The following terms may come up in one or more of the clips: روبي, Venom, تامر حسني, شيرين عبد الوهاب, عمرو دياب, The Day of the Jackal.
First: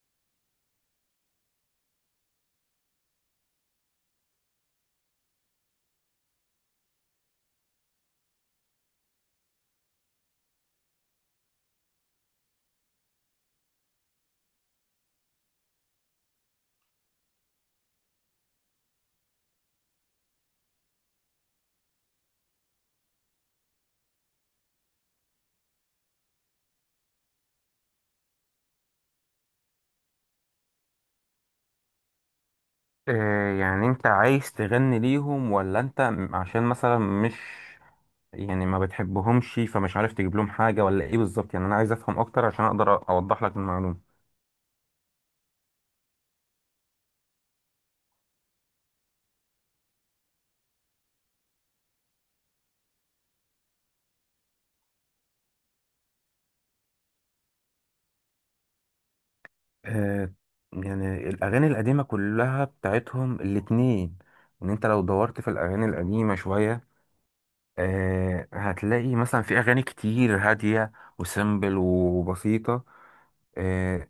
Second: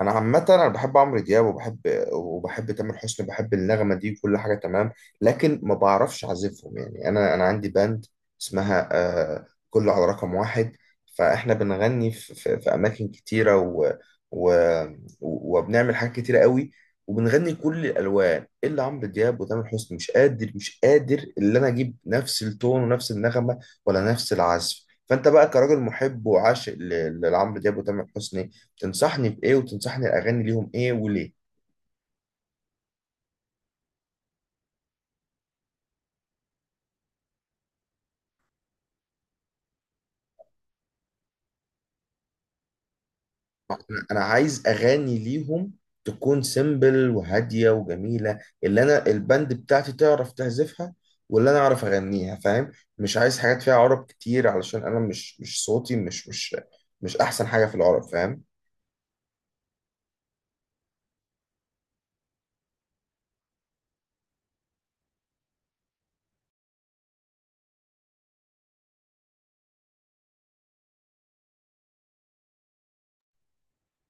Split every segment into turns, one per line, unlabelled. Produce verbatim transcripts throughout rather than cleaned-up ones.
انا عامه انا بحب عمرو دياب وبحب وبحب تامر حسني بحب النغمه دي وكل حاجه تمام. لكن ما بعرفش اعزفهم، يعني انا انا عندي باند اسمها آه كله على رقم واحد. فاحنا بنغني في, في, في اماكن كتيره و و وبنعمل حاجات كتيره قوي، وبنغني كل الالوان الا عمرو دياب وتامر حسني. مش قادر مش قادر ان انا اجيب نفس التون ونفس النغمه ولا نفس العزف. فانت بقى كراجل محب وعاشق ل- لعمرو دياب وتامر حسني، تنصحني بإيه وتنصحني أغاني ليهم إيه وليه؟
آه، يعني انت عايز تغني ليهم ولا انت م- عشان مثلا مش يعني ما بتحبهمش فمش عارف تجيب لهم حاجة ولا ايه بالظبط؟ يعني انا عايز افهم اكتر عشان اقدر أ- اوضح لك المعلومة.
أنا عايز أغاني ليهم تكون سيمبل وهادية وجميلة، اللي أنا البند بتاعتي تعرف تعزفها واللي أنا أعرف أغنيها، فاهم؟ مش عايز حاجات فيها عرب كتير، علشان أنا مش مش صوتي مش مش مش أحسن حاجة في العرب، فاهم؟
آه، يعني الأغاني القديمة كلها بتاعتهم الاتنين، إن أنت لو دورت في الأغاني القديمة شوية آه هتلاقي مثلا في أغاني كتير هادية وسيمبل وبسيطة، آه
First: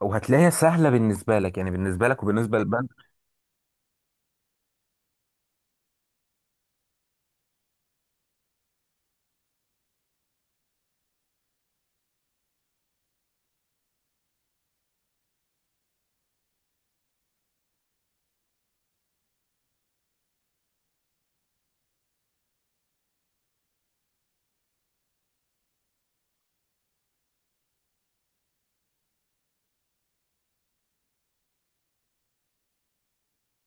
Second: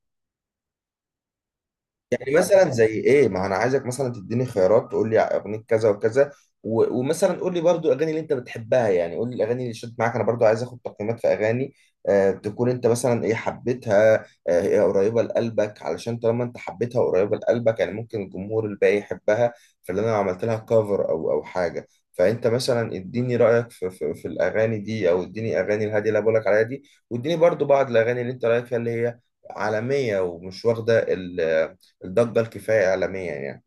وهتلاقيها سهلة بالنسبة لك، يعني بالنسبة لك
يعني
وبالنسبة.
مثلا زي ايه، ما انا عايزك مثلا تديني خيارات، تقول لي اغنيه كذا وكذا، و- ومثلا قول لي برضو الاغاني اللي انت بتحبها، يعني قول لي الاغاني اللي شدت معاك. انا برضو عايز اخد تقييمات في اغاني آه، تكون انت مثلا ايه حبيتها، آه هي قريبه لقلبك. علشان طالما انت حبيتها وقريبه لقلبك، يعني ممكن الجمهور الباقي يحبها، فاللي انا عملت لها كفر او او حاجه. فانت مثلا اديني رايك في, في, في الاغاني دي، او اديني اغاني الهاديه اللي أنا بقولك عليها دي، واديني برضو بعض الاغاني اللي انت رايك فيها اللي هي عالميه ومش واخده الضجة الكفاية إعلاميا يعني.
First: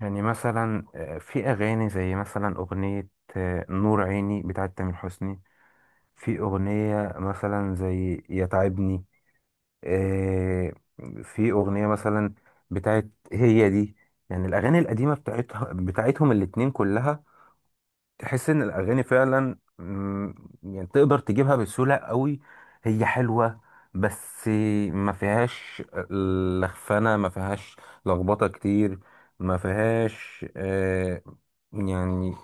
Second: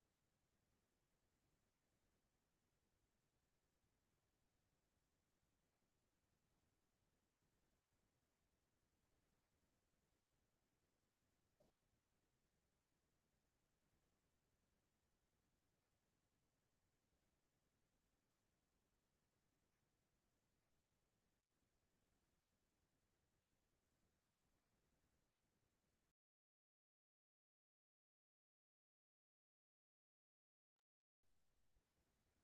يعني مثلا آه، في أغاني زي مثلا أغنية آه، نور عيني بتاعت تامر حسني، في أغنية مثلا زي يا تعبني، آه، في أغنية مثلا بتاعت هي دي. يعني الأغاني القديمة بتاعتها بتاعتهم الاتنين كلها، تحس ان الاغاني فعلا، مم، يعني تقدر تجيبها بسهوله قوي. هي حلوه بس ما فيهاش لخفنه، ما فيهاش لخبطه كتير، ما فيهاش آه يعني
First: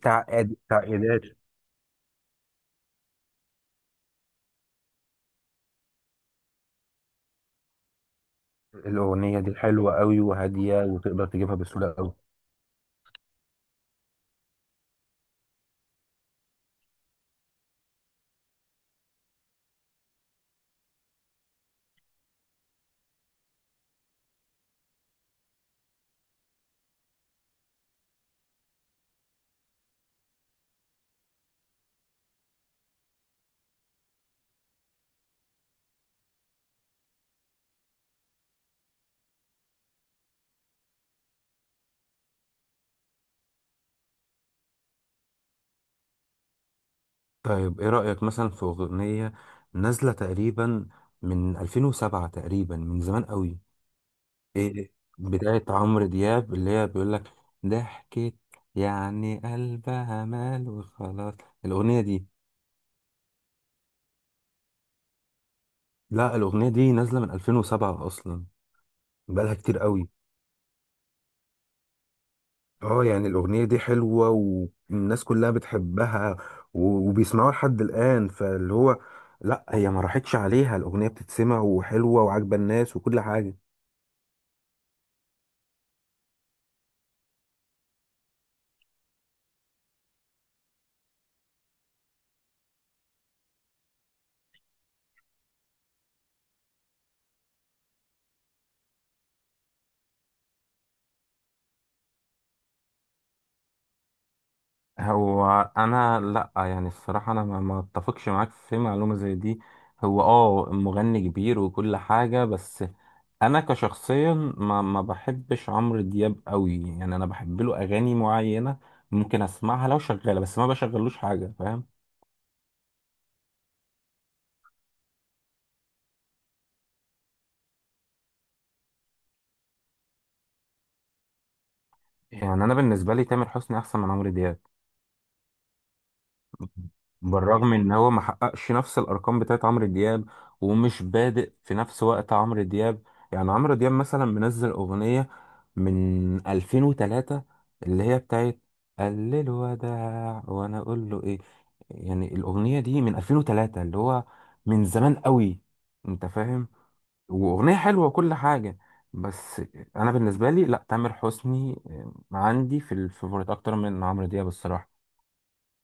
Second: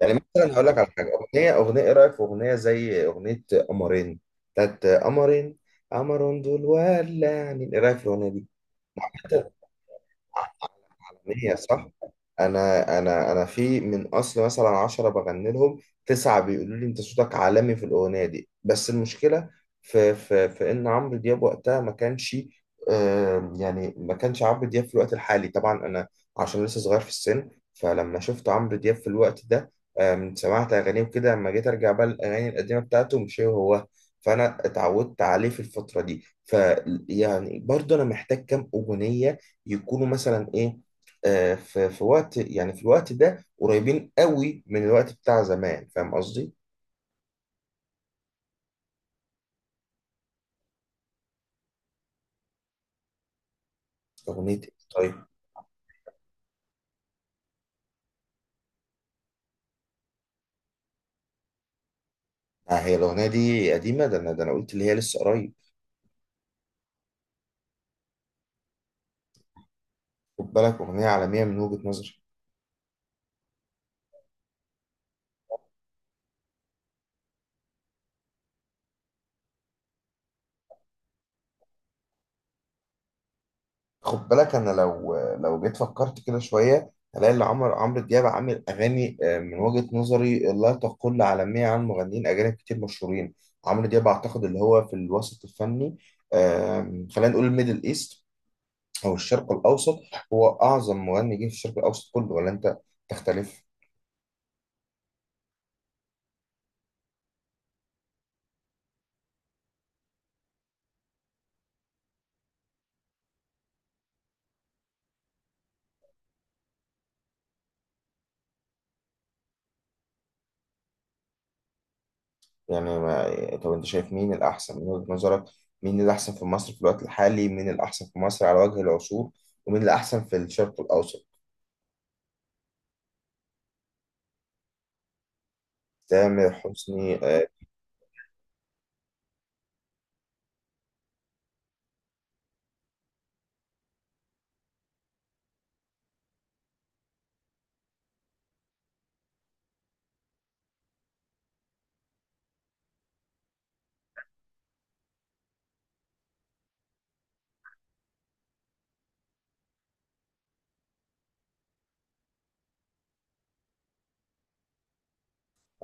يعني صح، مثلا
تعقيد،
هقول لك على صح حاجة،
تعقيدات.
أغنية أغنية إيه رأيك في أغنية زي أغنية قمرين، بتاعت قمرين قمر دول ولعني، إيه رأيك في الأغنية دي؟
الاغنيه دي حلوه قوي وهاديه وتقدر
عالمية
تجيبها
صح؟
بسهوله قوي.
انا انا انا في من اصل مثلا عشرة بغني لهم، تسعة بيقولوا لي انت صوتك عالمي في الاغنية دي. بس المشكلة في في في ان عمرو دياب وقتها ما كانش، آم، يعني ما كانش عمرو دياب في الوقت الحالي. طبعا انا عشان لسه صغير في السن، فلما شفت عمرو دياب في الوقت ده، آم، سمعت اغانيه كده، لما جيت ارجع بقى الاغاني القديمة بتاعته مش هو هو. فانا اتعودت عليه في الفترة دي، ف يعني برضه انا محتاج كام اغنية يكونوا مثلا ايه، آه، في في وقت، يعني في الوقت ده قريبين قوي من الوقت بتاع زمان، فاهم قصدي؟
طيب ايه رايك مثلا في اغنيه نازله تقريبا من ألفين وسبعة تقريبا، من زمان قوي،
اغنيه إيه؟
ايه
طيب.
بتاعت عمرو دياب اللي هي بيقول لك ضحكت، يعني قلبها مال وخلاص، الاغنيه دي.
آه، هي الاغنيه دي قديمه، ده انا ده انا قلت اللي هي لسه قريب.
لا، الاغنيه دي نازله من ألفين وسبعة اصلا، بقالها كتير قوي.
خد بالك اغنيه عالميه من وجهه نظري.
اه، يعني الاغنيه دي حلوه والناس كلها بتحبها و- وبيسمعوها لحد الان، فاللي هو لا هي ما راحتش عليها، الاغنيه بتتسمع وحلوه وعاجبه الناس وكل حاجه.
خد بالك، انا لو لو جيت فكرت كده شويه، هلاقي ان عمرو عمرو دياب عامل اغاني، آه، من وجهه نظري، لا تقل عالميه عن مغنيين اجانب كتير مشهورين. عمرو دياب اعتقد اللي هو في الوسط الفني، آم، خلينا نقول الميدل ايست، هو الشرق الأوسط، هو أعظم مغني جه في الشرق الأوسط كله، ولا أنت تختلف؟
هو انا لا، يعني الصراحه انا ما ما اتفقش معاك في معلومه زي دي. هو اه مغني كبير وكل حاجه، بس انا كشخصيا ما ما بحبش عمرو دياب قوي. يعني انا بحب له اغاني معينه، ممكن اسمعها لو شغاله، بس ما بشغلوش حاجه، فاهم.
يعني ما... طب أنت شايف مين الأحسن من وجهة نظرك؟ مين الأحسن في مصر في الوقت الحالي؟ مين الأحسن في مصر على وجه العصور؟ ومين الأحسن في الشرق الأوسط؟
يعني انا بالنسبه لي تامر حسني احسن من عمرو دياب،
تامر حسني آه.
بالرغم ان هو ما حققش نفس الارقام بتاعت عمرو دياب، ومش بادئ في نفس وقت عمرو دياب. يعني عمرو دياب مثلا منزل اغنية من ألفين وتلاتة، اللي هي بتاعت قال له الوداع وانا اقول له ايه. يعني الاغنية دي من ألفين وثلاثة اللي هو من زمان قوي، انت فاهم، واغنية حلوة وكل حاجة. بس انا بالنسبة لي لا، تامر حسني آه، عندي في الفيفوريت اكتر من عمرو دياب الصراحة.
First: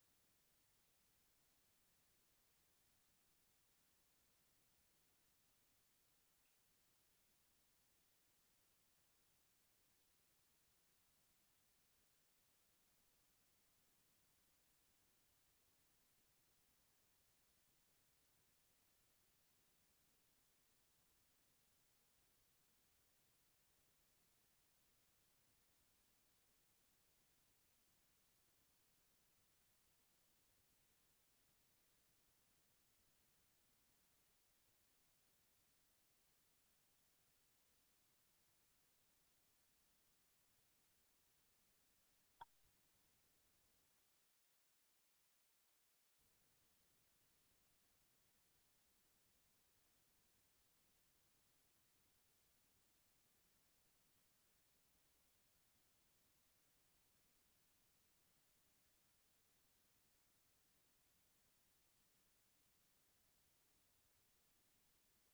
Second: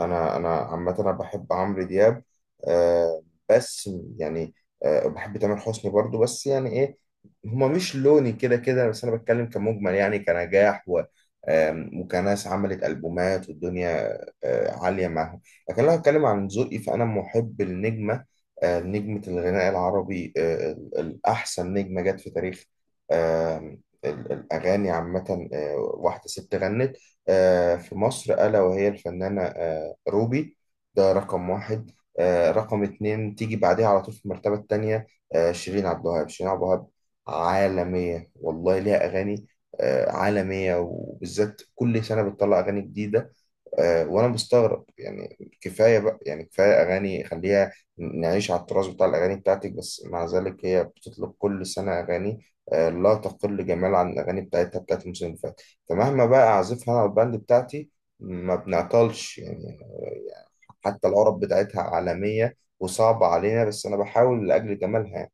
انا انا عامه انا بحب عمرو دياب، آه، بس يعني آه، بحب تامر حسني برضو. بس يعني ايه، هما مش لوني كده كده. بس انا بتكلم كمجمل، يعني كنجاح و آم، وكناس عملت البومات والدنيا آه عاليه معاهم. لكن لو هتكلم عن ذوقي، فانا محب النجمه، آه، نجمه الغناء العربي، آه ال- الاحسن نجمه جت في تاريخ، آم، ال- الاغاني عامه، آه، واحده ست غنت آه في مصر، ألا وهي الفنانة آه روبي. ده رقم واحد. آه، رقم اتنين تيجي بعدها على طول في المرتبة التانية، آه، شيرين عبد الوهاب. شيرين عبد الوهاب عالمية والله، ليها أغاني آه عالمية، وبالذات كل سنة بتطلع أغاني جديدة. آه، وانا مستغرب، يعني كفايه بقى يعني كفايه اغاني، خليها نعيش على التراث بتاع الاغاني بتاعتك. بس مع ذلك هي بتطلق كل سنه اغاني، آه، لا تقل جمال عن الاغاني بتاعتها بتاعت الموسم اللي فات. فمهما بقى اعزفها انا والباند بتاعتي، ما بنعطلش يعني، آه، حتى العرب بتاعتها عالميه وصعبه علينا، بس انا بحاول لاجل جمالها يعني.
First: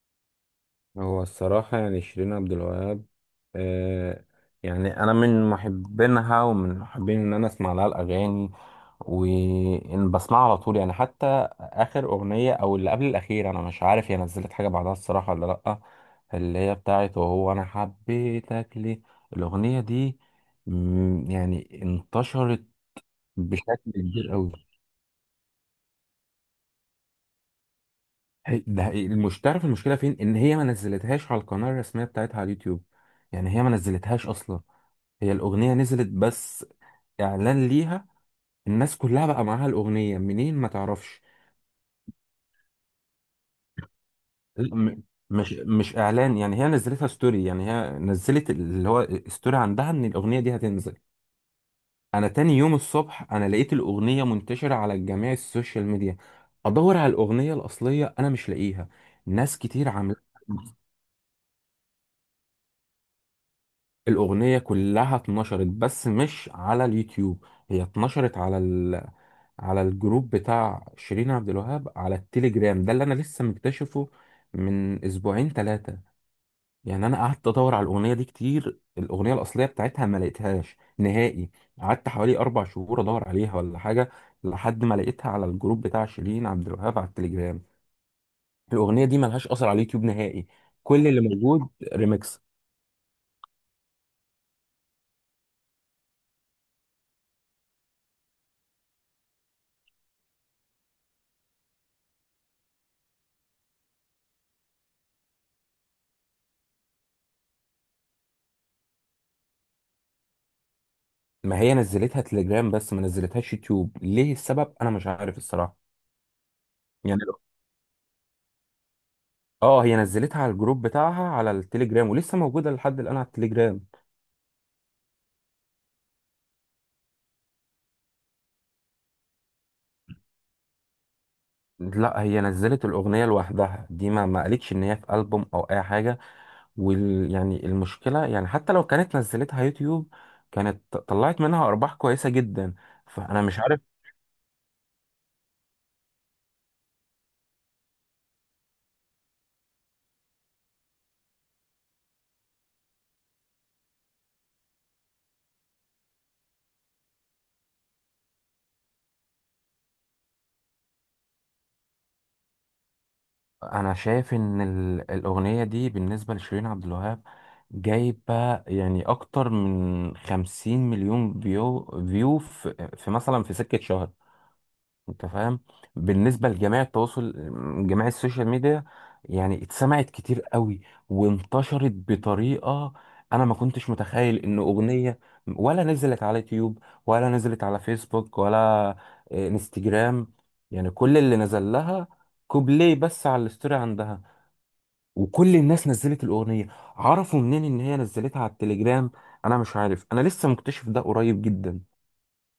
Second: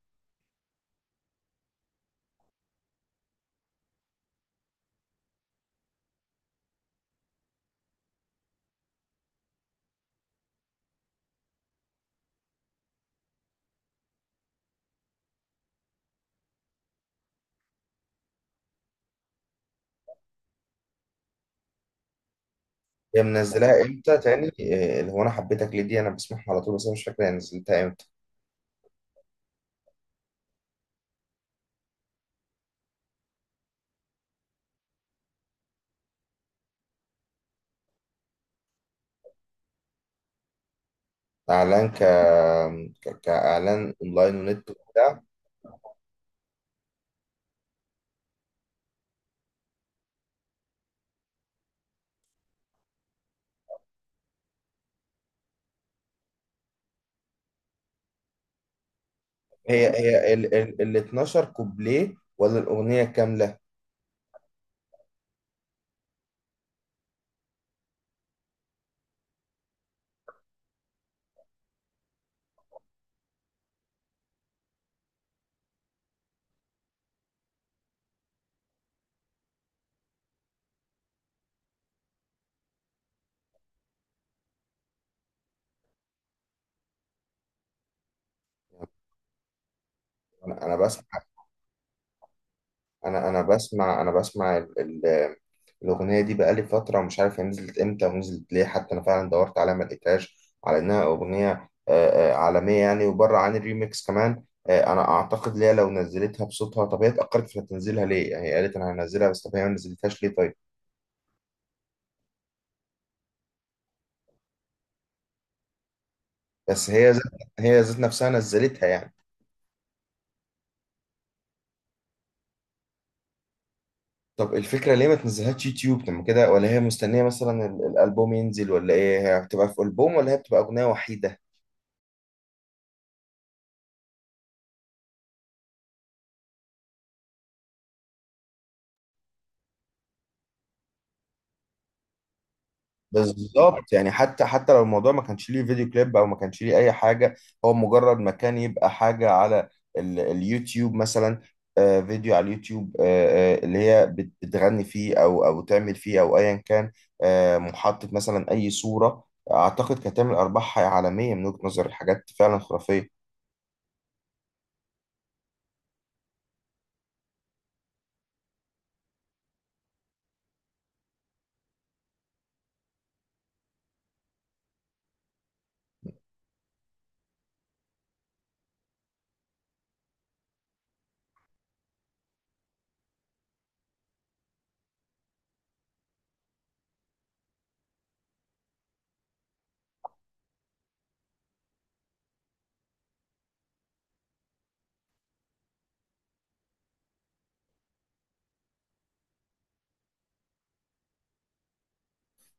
هو الصراحة، يعني شيرين عبد الوهاب، آه يعني أنا من محبينها ومن محبين إن أنا أسمع لها الأغاني، وإن بسمعها على طول، يعني حتى آخر أغنية أو اللي قبل الأخير، أنا مش عارف هي نزلت حاجة بعدها الصراحة ولا لأ، اللي هي بتاعت وهو أنا حبيتك ليه. الأغنية دي، مم، يعني انتشرت
هي
بشكل
منزلاها امتى
كبير
تاني؟
أوي.
آه، اللي هو انا حبيتك ليه دي انا بسمعها على طول، بس انا مش فاكر هي نزلتها امتى.
هي- ده هي- مش تعرف المشكله فين، ان هي ما نزلتهاش على القناه الرسميه بتاعتها على اليوتيوب. يعني هي ما نزلتهاش اصلا، هي الاغنيه نزلت بس اعلان ليها، الناس كلها بقى معاها الاغنيه منين ما تعرفش.
اعلان ك، ك- كاعلان اونلاين ونت
لا، م-
وبتاع؟
مش مش اعلان، يعني هي نزلتها ستوري، يعني هي نزلت اللي هو ستوري عندها ان الاغنيه دي هتنزل. انا تاني يوم الصبح انا لقيت الاغنيه منتشره على جميع السوشيال ميديا، ادور على الاغنيه الاصليه انا مش لاقيها، ناس
هي
كتير عامله.
هي ال ال ال اتناشر كوبليه ولا الاغنيه كامله؟
الأغنية كلها اتنشرت، بس مش على اليوتيوب، هي اتنشرت على ال... على الجروب بتاع شيرين عبد الوهاب على التليجرام، ده اللي أنا لسه مكتشفه من أسبوعين ثلاثة. يعني أنا قعدت أدور على الأغنية دي كتير، الأغنية الأصلية بتاعتها ما لقيتهاش نهائي، قعدت حوالي أربع شهور أدور عليها ولا حاجة، لحد ما لقيتها على الجروب بتاع شيرين عبد الوهاب على التليجرام. الأغنية دي ملهاش أثر على اليوتيوب نهائي،
انا انا
كل
بسمع
اللي موجود ريمكس.
انا انا بسمع، انا بسمع ال ال الاغنيه دي بقالي فتره، ومش عارف هي نزلت امتى ونزلت ليه. حتى انا فعلا دورت عليها ما لقيتهاش، على انها اغنيه آه، آه، عالميه يعني، وبره عن الريميكس كمان. آه، انا اعتقد ليها لو نزلتها بصوتها. طب هي اتاخرت في تنزيلها ليه؟ يعني هي قالت انا هنزلها، بس طب هي ما نزلتهاش ليه؟ طيب.
ما هي نزلتها تليجرام بس ما نزلتهاش يوتيوب، ليه السبب انا مش عارف الصراحه
بس هي
يعني.
ذات هي ذات نفسها نزلتها يعني؟
اه، هي نزلتها على الجروب بتاعها على التليجرام ولسه موجوده لحد الان على التليجرام.
طب الفكرة ليه ما تنزلهاش يوتيوب؟ طب ما كده، ولا هي مستنية مثلا ال- الألبوم ينزل، ولا إيه؟ هي بتبقى في ألبوم ولا هي بتبقى أغنية وحيدة؟
لا، هي نزلت الاغنيه لوحدها دي، ما ما قالتش ان هي في البوم او اي حاجه. وال يعني المشكله، يعني حتى لو كانت نزلتها يوتيوب، كانت ط- طلعت منها ارباح كويسه جدا، فانا مش عارف.
بالظبط، يعني حتى حتى لو الموضوع ما كانش ليه فيديو كليب، أو ما كانش ليه أي حاجة، هو مجرد مكان يبقى حاجة على ال اليوتيوب مثلا، آه، فيديو على اليوتيوب، آه آه اللي هي بت- بتغني فيه، أو أو تعمل فيه، أو أيا كان، آه، محطة مثلا، أي صورة. أعتقد كانت تعمل أرباح عالمية من وجهة نظر الحاجات فعلا خرافية.
انا شايف ان ال- الاغنيه دي بالنسبه لشيرين عبد الوهاب، جايبه يعني اكتر من خمسين مليون فيو، فيو في, في مثلا في سكه شهر، انت فاهم، بالنسبه لجميع التواصل، جميع السوشيال ميديا. يعني اتسمعت كتير قوي، وانتشرت بطريقه، انا ما كنتش متخيل ان اغنيه ولا نزلت على يوتيوب ولا نزلت على فيسبوك ولا آه، انستجرام، يعني كل اللي نزل لها كوبليه بس على الستوري عندها، وكل الناس نزلت الاغنيه، عرفوا منين ان هي نزلتها على التليجرام. انا مش عارف، انا لسه مكتشف ده قريب جدا،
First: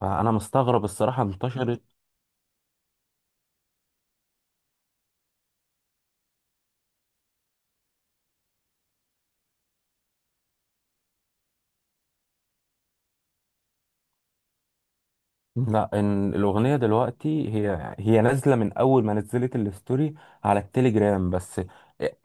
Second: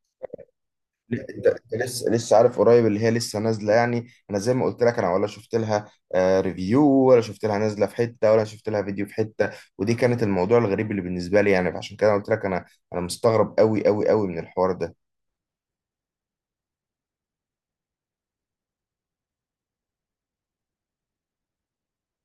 فانا مستغرب الصراحه
لا، انت
انتشرت.
انت لسه لسه عارف قريب اللي هي لسه نازله، يعني انا زي ما قلت لك انا ولا شفت لها آه ريفيو، ولا شفت لها نازله في حته، ولا شفت لها فيديو في حته. ودي كانت الموضوع الغريب اللي بالنسبه لي يعني. فعشان كده قلت لك انا انا مستغرب قوي قوي قوي من الحوار ده.
لا، إن الأغنية دلوقتي هي هي نازلة من أول ما نزلت الستوري على التليجرام بس،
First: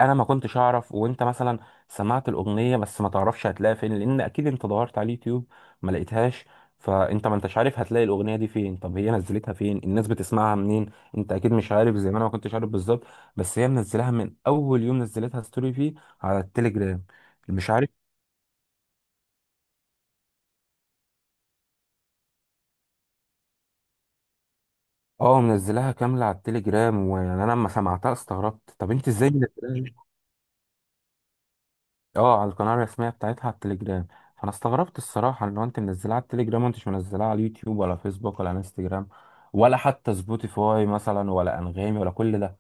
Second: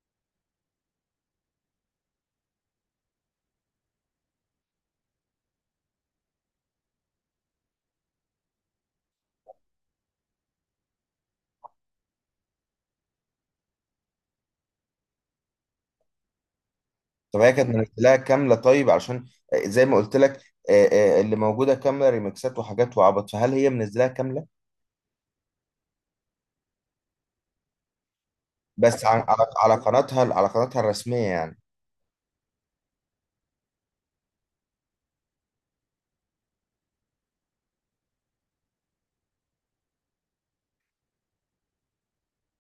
أنا ما كنتش أعرف، وأنت مثلا سمعت الأغنية بس ما تعرفش هتلاقيها فين، لأن أكيد أنت دورت على اليوتيوب ما لقيتهاش، فأنت ما أنتش عارف هتلاقي الأغنية دي فين، طب هي نزلتها فين؟ الناس بتسمعها منين؟ أنت أكيد مش عارف زي ما أنا ما كنتش عارف بالظبط، بس هي منزلها من أول يوم نزلتها ستوري فيه على التليجرام.
طب هي كانت
مش عارف.
منزلاها كامله؟ طيب علشان، آه، زي ما قلت لك، آه، آه، اللي موجوده كامله ريمكسات وحاجات وعبط، فهل هي منزلاها كامله؟
اه، منزلها كاملة على التليجرام، ويعني أنا لما سمعتها استغربت، طب
بس
أنت
على
إزاي
على على
منزلها؟
قناتها، على قناتها الرسميه يعني؟
اه، على القناة الرسمية بتاعتها على التليجرام. فانا استغربت الصراحة ان هو انت منزلها على التليجرام وانتش منزلها على اليوتيوب، ولا فيسبوك، ولا انستجرام، ولا حتى سبوتيفاي مثلا، ولا انغامي، ولا كل ده.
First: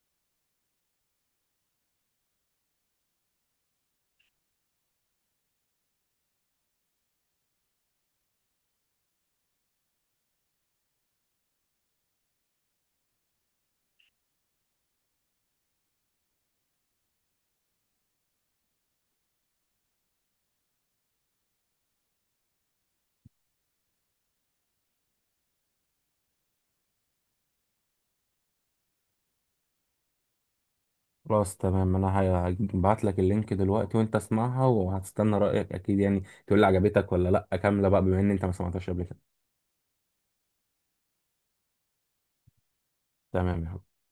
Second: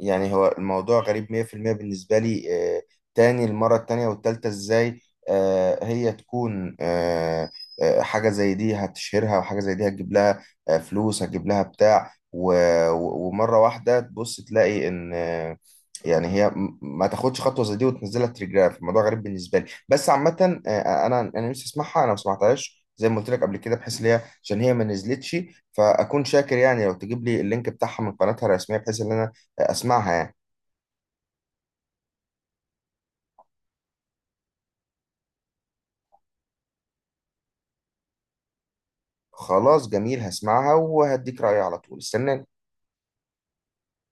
يعني هو الموضوع غريب مية في المية بالنسبة لي. آه، تاني المرة التانية والتالتة ازاي آه هي تكون، آه، آه، حاجة زي دي هتشهرها، وحاجة زي دي هتجيب لها آه فلوس، هتجيب لها بتاع، و- و- ومرة واحدة تبص تلاقي ان، آه، يعني هي م- ما تاخدش خطوة زي دي وتنزلها تليجراف؟ الموضوع غريب بالنسبة لي، بس عامة آه انا انا نفسي اسمعها، انا ما سمعتهاش زي ما قلت لك قبل كده، بحيث ان هي عشان هي ما نزلتش. فاكون شاكر يعني لو تجيب لي اللينك بتاعها من قناتها الرسمية، بحيث ان انا اسمعها يعني.
خلاص، تمام، انا هبعت لك اللينك دلوقتي، وانت اسمعها، وهتستنى رأيك اكيد يعني، تقول لي عجبتك ولا لا، كاملة بقى بما ان انت ما سمعتهاش قبل كده.
خلاص جميل، هسمعها وهديك رأيي على طول، استناني.
تمام يا حبيبي.